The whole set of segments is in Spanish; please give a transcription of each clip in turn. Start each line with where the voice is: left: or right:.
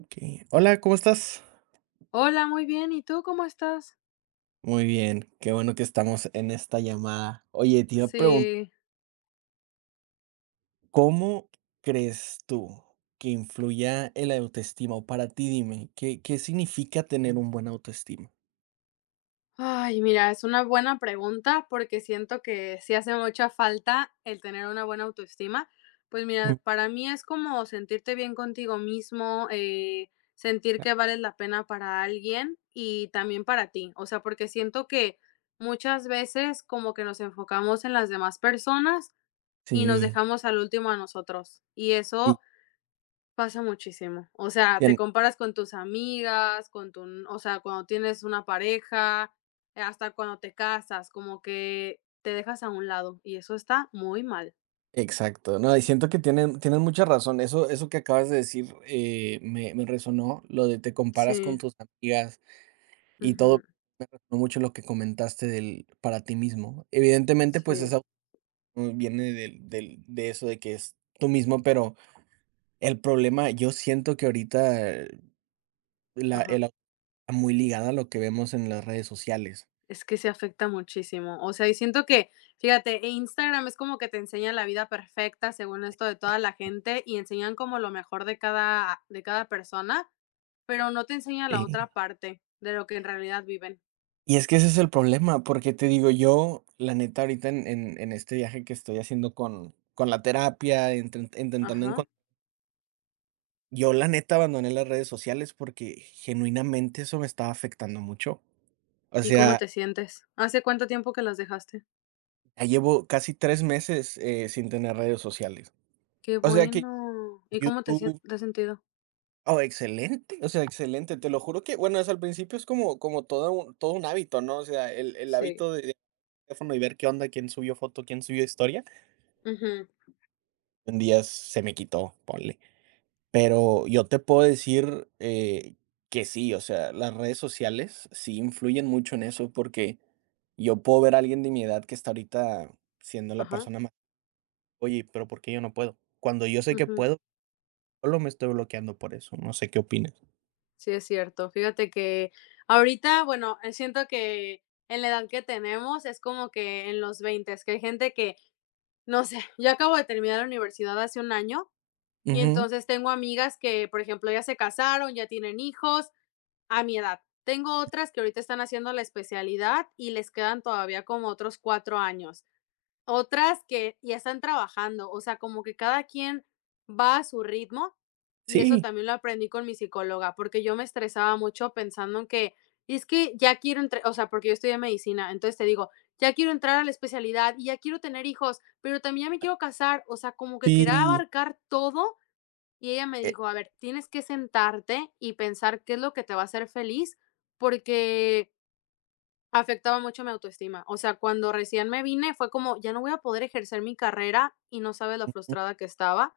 right: Okey. Hola, ¿cómo estás?
left: Hola, muy bien. ¿Y tú cómo estás?
right: Muy bien, qué bueno que estamos en esta llamada. Oye, te iba a preguntar,
left: Sí.
right: ¿cómo crees tú que influya el autoestima? O para ti, dime, ¿qué significa tener un buen autoestima?
left: Ay, mira, es una buena pregunta porque siento que sí hace mucha falta el tener una buena autoestima. Pues mira,
right: Mm,
left: para mí es como sentirte bien contigo mismo, sentir
right: ah,
left: que vales la pena para alguien y también para ti. O sea, porque siento que muchas veces como que nos enfocamos en las demás personas y nos
right: sí,
left: dejamos al último a nosotros. Y
right: y
left: eso pasa muchísimo. O sea, te
right: tien
left: comparas con tus amigas, con tu, o sea, cuando tienes una pareja, hasta cuando te casas, como que te dejas a un lado y eso está muy mal.
right: exacto, no, y siento que tienen tienes mucha razón. Eso que acabas de decir, me resonó, lo de te comparas con
left: Sí,
right: tus amigas y todo,
left: ujú,
right: me resonó mucho lo que comentaste del para ti mismo. Evidentemente, pues,
left: sí,
right: Viene del del de eso de que es tú mismo, pero el problema, yo siento que ahorita, la
left: ajá.
right: el au está muy ligada a lo que vemos en las redes sociales,
left: Es que se afecta muchísimo. O sea, y siento que, fíjate, e Instagram es como que te enseña la vida perfecta según esto de toda la gente y enseñan como lo mejor de cada persona, pero no te enseña la
right: y
left: otra parte de lo que en realidad viven.
right: y es que ese es el problema, porque te digo, yo, la neta, ahorita en este viaje que estoy haciendo con la terapia, intentando
left: Ajá.
right: encontrar, yo, la neta, abandoné las redes sociales porque genuinamente eso me estaba afectando mucho. O
left: ¿Y cómo
right: sea,
left: te sientes? ¿Hace cuánto
right: eh,
left: tiempo que las dejaste?
right: ya llevo casi 3 meses, sin tener redes sociales.
left: Qué
right: O sea que
left: bueno. ¿Y cómo
right: YouTube.
left: te has sentido?
right: Oh, excelente, o sea, excelente, te lo juro que, bueno, es, al principio es como todo un hábito, ¿no? O sea, el
left: Sí.
right: hábito de teléfono y ver qué onda, quién subió foto, quién subió historia,
left: Ujú.
right: un día se me quitó, ponle. Pero yo te puedo decir, que sí, o sea, las redes sociales sí influyen mucho en eso, porque yo puedo ver a alguien de mi edad que está ahorita siendo la
left: Ajá.
right: persona más, oye, pero ¿por qué yo no puedo? Cuando yo sé que
left: Ujú.
right: puedo, solo me estoy bloqueando por eso, no sé qué opinas.
left: Sí, es cierto. Fíjate que ahorita, bueno, siento que en la edad que tenemos es como que en los veinte s que hay gente que, no sé, yo acabo de terminar la universidad hace un año y
right: Ujú.
left: entonces tengo amigas que, por ejemplo, ya se casaron, ya tienen hijos a mi edad. Tengo otras que ahorita están haciendo la especialidad y les quedan todavía como otros 4 años. Otras que ya están trabajando, o sea, como que cada quien va a su ritmo y eso
right: Sí,
left: también lo aprendí con mi psicóloga, porque yo me estresaba mucho pensando en que es que ya quiero entrar, o sea, porque yo estudié medicina, entonces te digo, ya quiero entrar a la especialidad y ya quiero tener hijos, pero también ya me quiero casar, o sea, como que quería
right: sí.
left: abarcar todo y ella me
right: Eh,
left: dijo, a ver, tienes que sentarte y pensar qué es lo que te va a hacer feliz, porque afectaba mucho mi autoestima. O sea, cuando recién me vine fue como, ya no voy a poder ejercer mi carrera y no sabes lo
right: mm,
left: frustrada que estaba,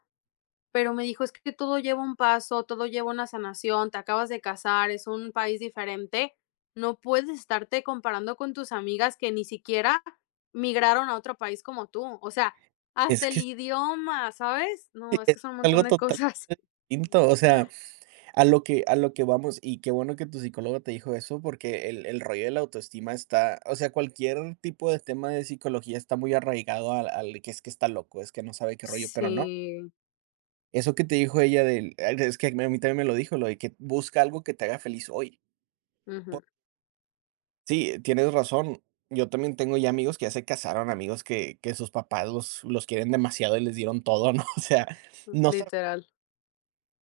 left: pero me dijo, es que todo lleva un paso, todo lleva una sanación, te acabas de casar, es un país diferente, no puedes estarte comparando con tus amigas que ni siquiera migraron a otro país como tú. O sea, hasta
right: es
left: el
right: que sí,
left: idioma, ¿sabes? No, es
right: es
left: que son un montón
right: algo
left: de
right: total
left: cosas.
right: distinto, o sea, a lo que vamos, y qué bueno que tu psicólogo te dijo eso, porque el rollo de la autoestima está, o sea, cualquier tipo de tema de psicología está muy arraigado al que es que está loco, es que no sabe qué rollo, pero no.
left: Sí,
right: Eso que te dijo ella del es que a mí también me lo dijo, lo de que busca algo que te haga feliz hoy.
left: ujú,
right: Sí, tienes razón. Yo también tengo ya amigos que ya se casaron, amigos que sus papás los quieren demasiado y les dieron todo, ¿no? O sea, no saben
left: literal.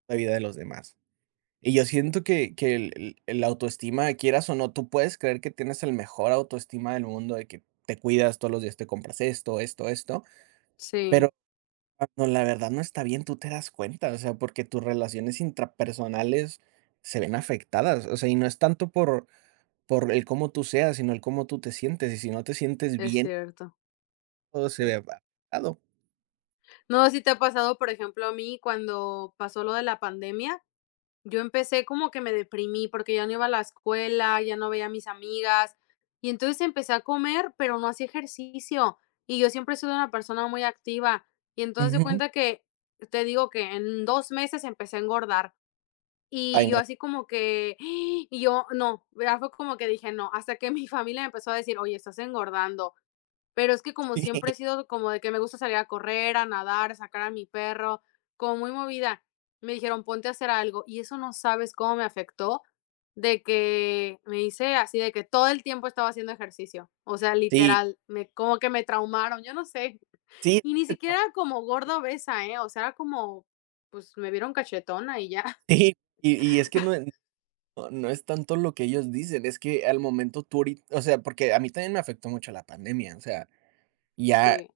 right: la vida de los demás. Y yo siento que el la autoestima, quieras o no, tú puedes creer que tienes el mejor autoestima del mundo, de que te cuidas todos los días, te compras esto, esto, esto, pero
left: Sí,
right: cuando la verdad no está bien, tú te das cuenta, o sea, porque tus relaciones intrapersonales se ven afectadas, o sea, y no es tanto por el cómo tú seas, sino el cómo tú te sientes, y si no te sientes
left: es
right: bien,
left: cierto.
right: todo se ve
left: Sí.
right: afectado.
left: No, sí te ha pasado, por ejemplo, a mí cuando pasó lo de la pandemia, yo empecé como que me deprimí porque ya no iba a la escuela, ya no veía a mis amigas y entonces empecé a comer, pero no hacía ejercicio y yo siempre he sido una persona muy activa y entonces de
right: Ujú.
left: cuenta que te digo que en 2 meses empecé a engordar y
right: Ay,
left: yo
right: no.
left: así como que, y yo no, ya fue como que dije no, hasta que mi familia me empezó a decir, oye, estás engordando. Pero es que como siempre he sido como de que me gusta salir a correr, a nadar, sacar a mi perro, como muy movida. Me dijeron, ponte a hacer algo. Y eso no sabes cómo me afectó de que me hice así, de que todo el tiempo estaba haciendo ejercicio. O sea,
right: Sí,
left: literal, me, como que me traumaron, yo no sé.
right: sí, sí,
left: Y ni
right: este
left: siquiera
right: trauma
left: era como
right: que-
left: gorda obesa, ¿eh? O sea, era como, pues me vieron cachetona y ya.
right: sí, y es que no. No es tanto lo que ellos dicen, es que al momento tú ahorita, o sea, porque a mí también me afectó mucho la pandemia, o sea, ya
left: Sí,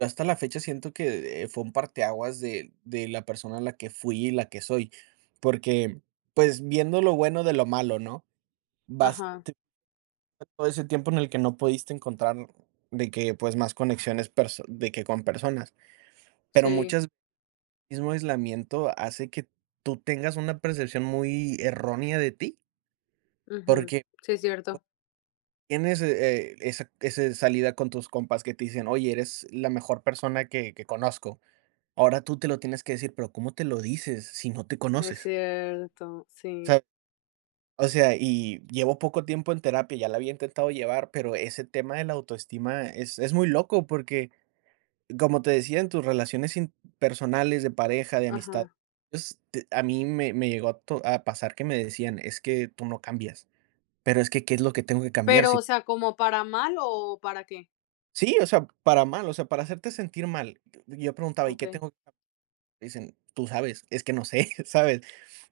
right: hasta la fecha siento que, fue un parteaguas de la persona a la que fui y la que soy, porque, pues, viendo lo bueno de lo malo, ¿no? Vas
left: ajá,
right: te- todo ese tiempo en el que no pudiste encontrar de que, pues, más conexiones perso de que con personas, pero
left: sí,
right: muchas veces el mismo aislamiento hace que tú tengas una percepción muy errónea de ti,
left: ujú,
right: porque
left: sí,
right: tienes, esa ese salida con tus compas que te dicen: "Oye, eres la mejor persona que conozco". Ahora tú te lo tienes que decir, pero ¿cómo te lo dices si no te
left: es
right: conoces?
left: cierto, sí,
right: ¿Sabes? O sea, y llevo poco tiempo en terapia, ya la había intentado llevar, pero ese tema de la autoestima es muy loco porque, como te decía, en tus relaciones in personales, de pareja, de amistad,
left: ajá.
right: pues, te a mí me llegó a pasar que me decían: "Es que tú no cambias", pero es que, ¿qué es lo que tengo que cambiar
left: Pero, o
right: si?
left: sea, ¿como para mal o para qué?
right: Sí, o sea, para mal, o sea, para hacerte sentir mal. Yo preguntaba: "¿Y qué
left: Okey.
right: tengo que cambiar?". Dicen: "Tú sabes, es que no sé", ¿sabes?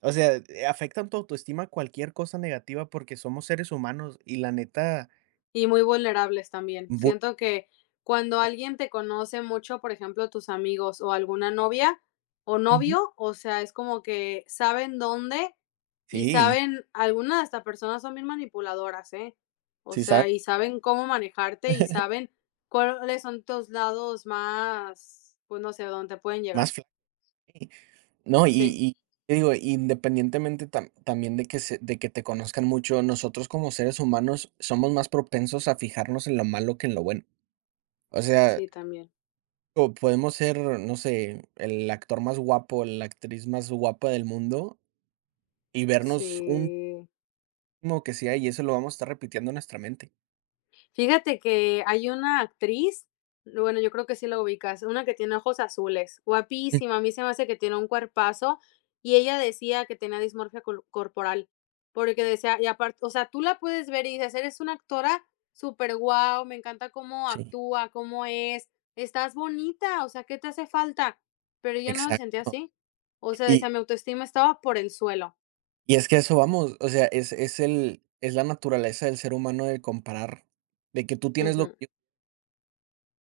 right: O sea, afectan tu autoestima cualquier cosa negativa porque somos seres humanos y la neta
left: Y muy vulnerables también.
right: bu
left: Siento que cuando alguien te conoce mucho, por ejemplo, tus amigos o alguna novia o
right: ujú.
left: novio, o sea, es como que saben dónde y
right: Sí,
left: saben algunas de estas personas son bien manipuladoras, ¿eh? O
right: sí, ¿sabes?
left: sea, y saben cómo manejarte y saben cuáles son tus lados más, pues, no sé, dónde te pueden llegar.
right: Más fly. No, y
left: Sí,
right: y te digo, independientemente también de que se de que te conozcan mucho, nosotros como seres humanos somos más propensos a fijarnos en lo malo que en lo bueno. O sea.
left: sí, también.
right: O podemos ser, no sé, el actor más guapo, la actriz más guapa del mundo y vernos un
left: Sí.
right: mismo que sea, y eso lo vamos a estar repitiendo en nuestra mente.
left: Fíjate que hay una actriz, bueno, yo creo que sí la ubicas, una que tiene ojos azules,
right: Mm,
left: guapísima, a mí se me hace que tiene un cuerpazo, y ella decía que tenía dismorfia corporal, porque decía, y aparte, o sea, tú la puedes ver y dices, eres una actora súper guau, me encanta cómo
right: sí,
left: actúa, cómo es, estás bonita, o sea, ¿qué te hace falta? Pero ella no se sentía
right: exacto.
left: así, o sea,
right: Y
left: decía, mi autoestima estaba por el suelo.
right: y es que a eso vamos, o sea, es la naturaleza del ser humano de comparar, de que tú tienes lo
left: Ujú,
right: que yo,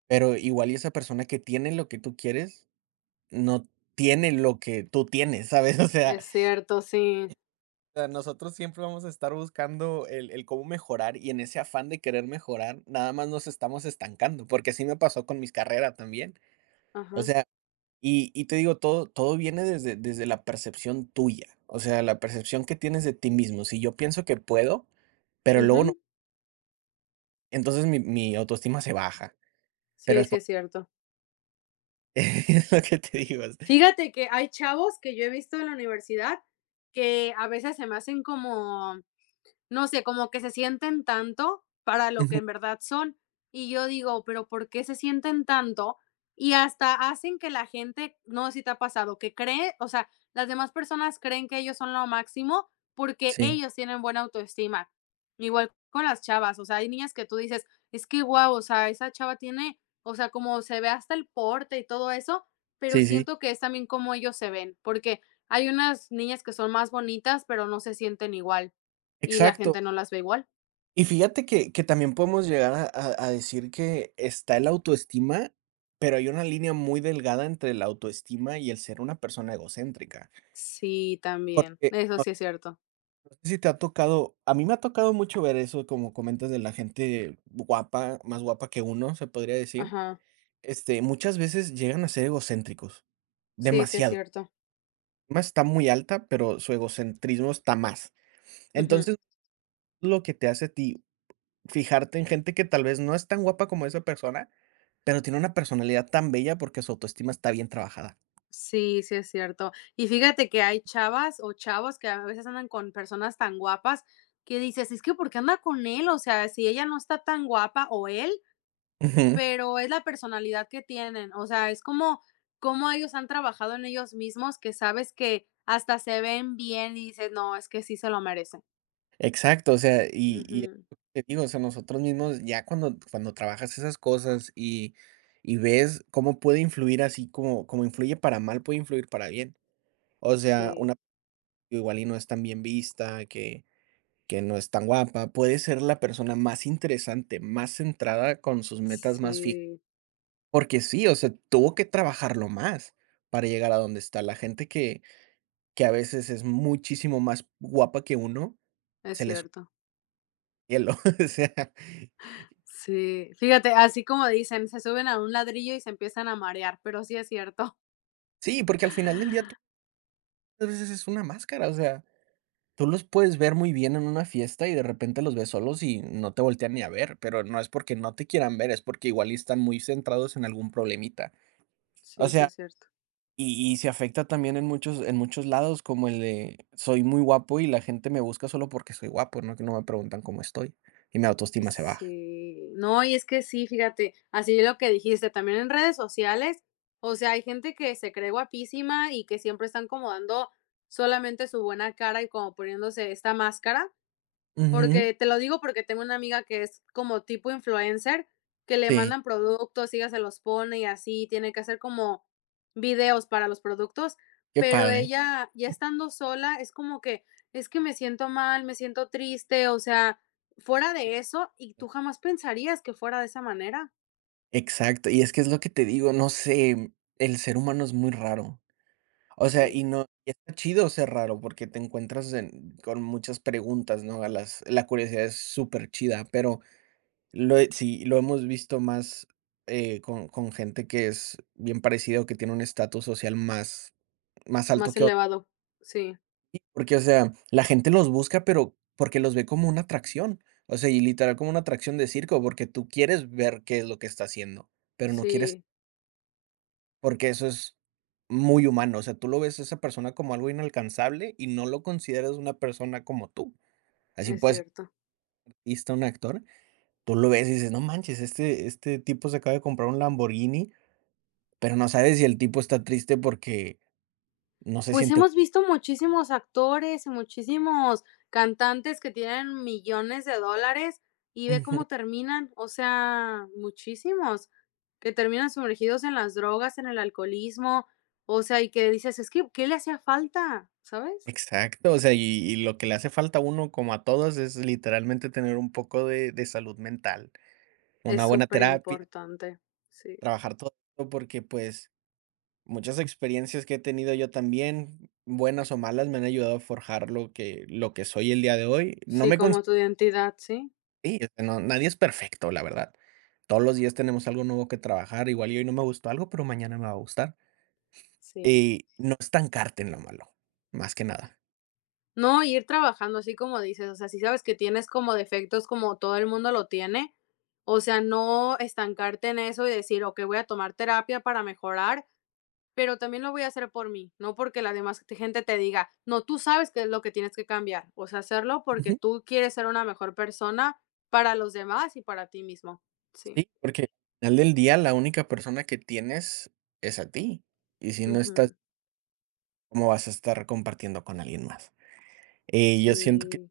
right: pero igual y esa persona que tiene lo que tú quieres, no tiene lo que tú tienes, ¿sabes? O sea,
left: es cierto, sí.
right: sea, nosotros siempre vamos a estar buscando el cómo mejorar y en ese afán de querer mejorar, nada más nos estamos estancando, porque así me pasó con mis carreras también.
left: Ajá.
right: O sea, y te digo, todo viene desde la percepción tuya, o sea, la percepción que tienes de ti mismo. Si yo pienso que puedo, pero
left: Ujú,
right: luego no, entonces mi autoestima se baja, pero
left: sí,
right: es
left: sí,
right: por
left: es cierto.
right: es lo que te digo.
left: Fíjate que hay chavos que yo he visto en la universidad que a veces se me hacen como, no sé, como que se sienten tanto para lo que
right: Ujú,
left: en verdad son. Y yo digo, pero ¿por qué se sienten tanto? Y hasta hacen que la gente, no sé si te ha pasado, que cree, o sea, las demás personas creen que ellos son lo máximo porque
right: sí,
left: ellos tienen buena autoestima. Igual con las chavas, o sea, hay niñas que tú dices, es que guau, o sea, esa chava tiene, o sea, como se ve hasta el porte y todo eso, pero
right: sí, sí,
left: siento que es también como ellos se ven, porque hay unas niñas que son más bonitas, pero no se sienten igual. Y la
right: exacto.
left: gente no las ve igual.
right: Y fíjate que también podemos llegar a decir que está el autoestima, pero hay una línea muy delgada entre la autoestima y el ser una persona egocéntrica.
left: Sí, también.
right: Porque,
left: Eso sí es cierto.
right: no sé si te ha tocado, a mí me ha tocado mucho ver eso, como comentas, de la gente guapa, más guapa que uno, se podría decir.
left: Ajá.
right: Este, muchas veces llegan a ser egocéntricos,
left: Sí, sí es
right: demasiado.
left: cierto.
right: Más está muy alta, pero su egocentrismo está más.
left: Ujú.
right: Entonces, lo que te hace a ti fijarte en gente que tal vez no es tan guapa como esa persona, pero tiene una personalidad tan bella porque su autoestima está bien trabajada.
left: Sí, sí es cierto. Y fíjate que hay chavas o chavos que a veces andan con personas tan guapas que dices, es que ¿por qué anda con él? O sea, si ella no está tan guapa o él,
right: Ujú.
left: pero es la personalidad que tienen. O sea, es como cómo ellos han trabajado en ellos mismos que sabes que hasta se ven bien y dices, no, es que sí se lo merecen.
right: Exacto, o sea, y es
left: Ujú.
right: lo que te digo, o sea, nosotros mismos ya cuando trabajas esas cosas y ves cómo puede influir así como influye para mal, puede influir para bien. O sea, una
left: Sí,
right: persona que igual y no es tan bien vista, que no es tan guapa, puede ser la persona más interesante, más centrada, con sus metas más fijas.
left: sí,
right: Porque sí, o sea, tuvo que trabajarlo más para llegar a donde está. La gente que a veces es muchísimo más guapa que uno,
left: es
right: se le sube
left: cierto.
right: el hielo, o sea,
left: Sí, fíjate, así como dicen, se suben a un ladrillo y se empiezan a marear, pero sí es cierto.
right: sí, porque al final del día tú muchas veces es una máscara, o sea, tú los puedes ver muy bien en una fiesta y de repente los ves solos y no te voltean ni a ver, pero no es porque no te quieran ver, es porque igual y están muy centrados en algún problemita. O
left: Sí, sí
right: sea,
left: es cierto.
right: y se afecta también en muchos lados, como el de soy muy guapo y la gente me busca solo porque soy guapo, ¿no? Que no me preguntan cómo estoy y mi autoestima se baja.
left: Sí, no, y es que sí, fíjate, así lo que dijiste, también en redes sociales, o sea, hay gente que se cree guapísima y que siempre están como dando solamente su buena cara y como poniéndose esta máscara,
right: Ujú,
left: porque te lo digo porque tengo una amiga que es como tipo influencer, que le
right: sí,
left: mandan productos, y ella se los pone y así, tiene que hacer como videos para los productos,
right: qué
left: pero
right: padre.
left: ella ya estando sola es como que: "Es que me siento mal, me siento triste", o sea, fuera de eso, y tú jamás pensarías que fuera de esa manera.
right: Exacto, y es que es lo que te digo, no sé, el ser humano es muy raro. O sea,
left: Sí,
right: y no, y está chido ser raro porque te encuentras en con muchas preguntas, ¿no? A las la curiosidad es súper chida, pero lo he, sí, lo hemos visto más, con gente que es bien parecida o que tiene un estatus social más alto
left: más
right: que otro.
left: elevado. Sí,
right: Porque, o sea, la gente los busca, pero porque los ve como una atracción. O sea, y literal como una atracción de circo, porque tú quieres ver qué es lo que está haciendo, pero no quieres.
left: sí,
right: Porque eso es muy humano, o sea, tú lo ves a esa persona como algo inalcanzable y no lo consideras una persona como tú. Así
left: es
right: puede ser
left: cierto.
right: un artista, un actor, tú lo ves y dices: "No manches, este tipo se acaba de comprar un Lamborghini", pero no sabes si el tipo está triste porque no se
left: Pues
right: siente
left: hemos visto muchísimos actores y muchísimos cantantes que tienen millones de dólares y ve
right: ujú,
left: cómo terminan, o sea, muchísimos que terminan sumergidos en las drogas, en el alcoholismo, o sea, y que dices, es que, ¿qué le hacía falta? ¿Sabes?
right: exacto, o sea, y lo que le hace falta a uno, como a todos, es literalmente tener un poco de salud mental,
left: Es
right: una buena
left: súper
right: terapia,
left: importante, sí,
right: trabajar todo, esto, porque, pues, muchas experiencias que he tenido yo también, buenas o malas, me han ayudado a forjar lo que soy el día de hoy. No
left: sí,
right: me
left: como
right: considero,
left: tu identidad, sí,
right: sí, este, no, nadie es perfecto, la verdad. Todos los días tenemos algo nuevo que trabajar, igual y hoy no me gustó algo, pero mañana me va a gustar.
left: sí.
right: Y no estancarte en lo malo, más que nada.
left: No, ir trabajando así como dices, o sea, si sabes que tienes como defectos como todo el mundo lo tiene, o sea, no estancarte en eso y decir, ok, voy a tomar terapia para mejorar, pero también lo voy a hacer por mí, no porque la demás gente te diga, no, tú sabes qué es lo que tienes que cambiar, o sea, hacerlo porque
right: Ujú.
left: tú quieres ser una mejor persona para los demás y para ti mismo. Sí.
right: Sí, porque al final del día la única persona que tienes es a ti. Y si no estás,
left: Ujú.
right: ¿cómo vas a estar compartiendo con alguien más? Yo siento.
left: Sí.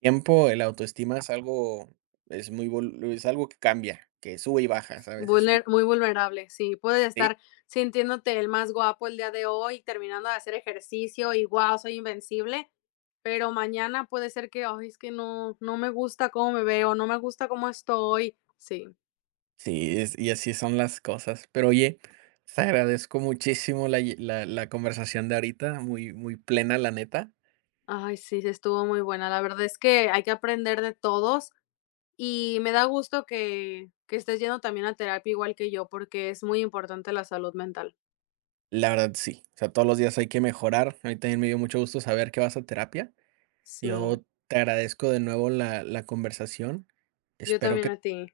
right: Tiempo, el autoestima es algo, es muy vol es algo que cambia, que sube y baja, ¿sabes? Es un
left: Vulner muy vulnerable, sí, puedes
right: sí,
left: estar sintiéndote el más guapo el día de hoy, terminando de hacer ejercicio y guau, soy invencible, pero mañana puede ser que, ay, es que no, no me gusta cómo me veo, no me gusta cómo estoy. Sí,
right: sí, es, y así son las cosas. Pero oye, te agradezco muchísimo la lle la la conversación de ahorita, muy muy plena, la neta.
left: ay, sí, sí estuvo muy buena. La verdad es que hay que aprender de todos y me da gusto que estés yendo también a terapia igual que yo, porque es muy importante la salud mental.
right: La verdad, sí. O sea, todos los días hay que mejorar. A mí también me dio mucho gusto saber que vas a terapia. Yo
left: Sí,
right: te agradezco de nuevo la conversación.
left: yo
right: Espero
left: también
right: que
left: a ti.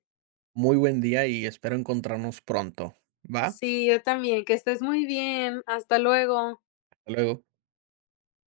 right: muy buen día y espero encontrarnos pronto, ¿va?
left: Sí, yo también. Que estés muy bien. Hasta luego.
right: Hasta luego.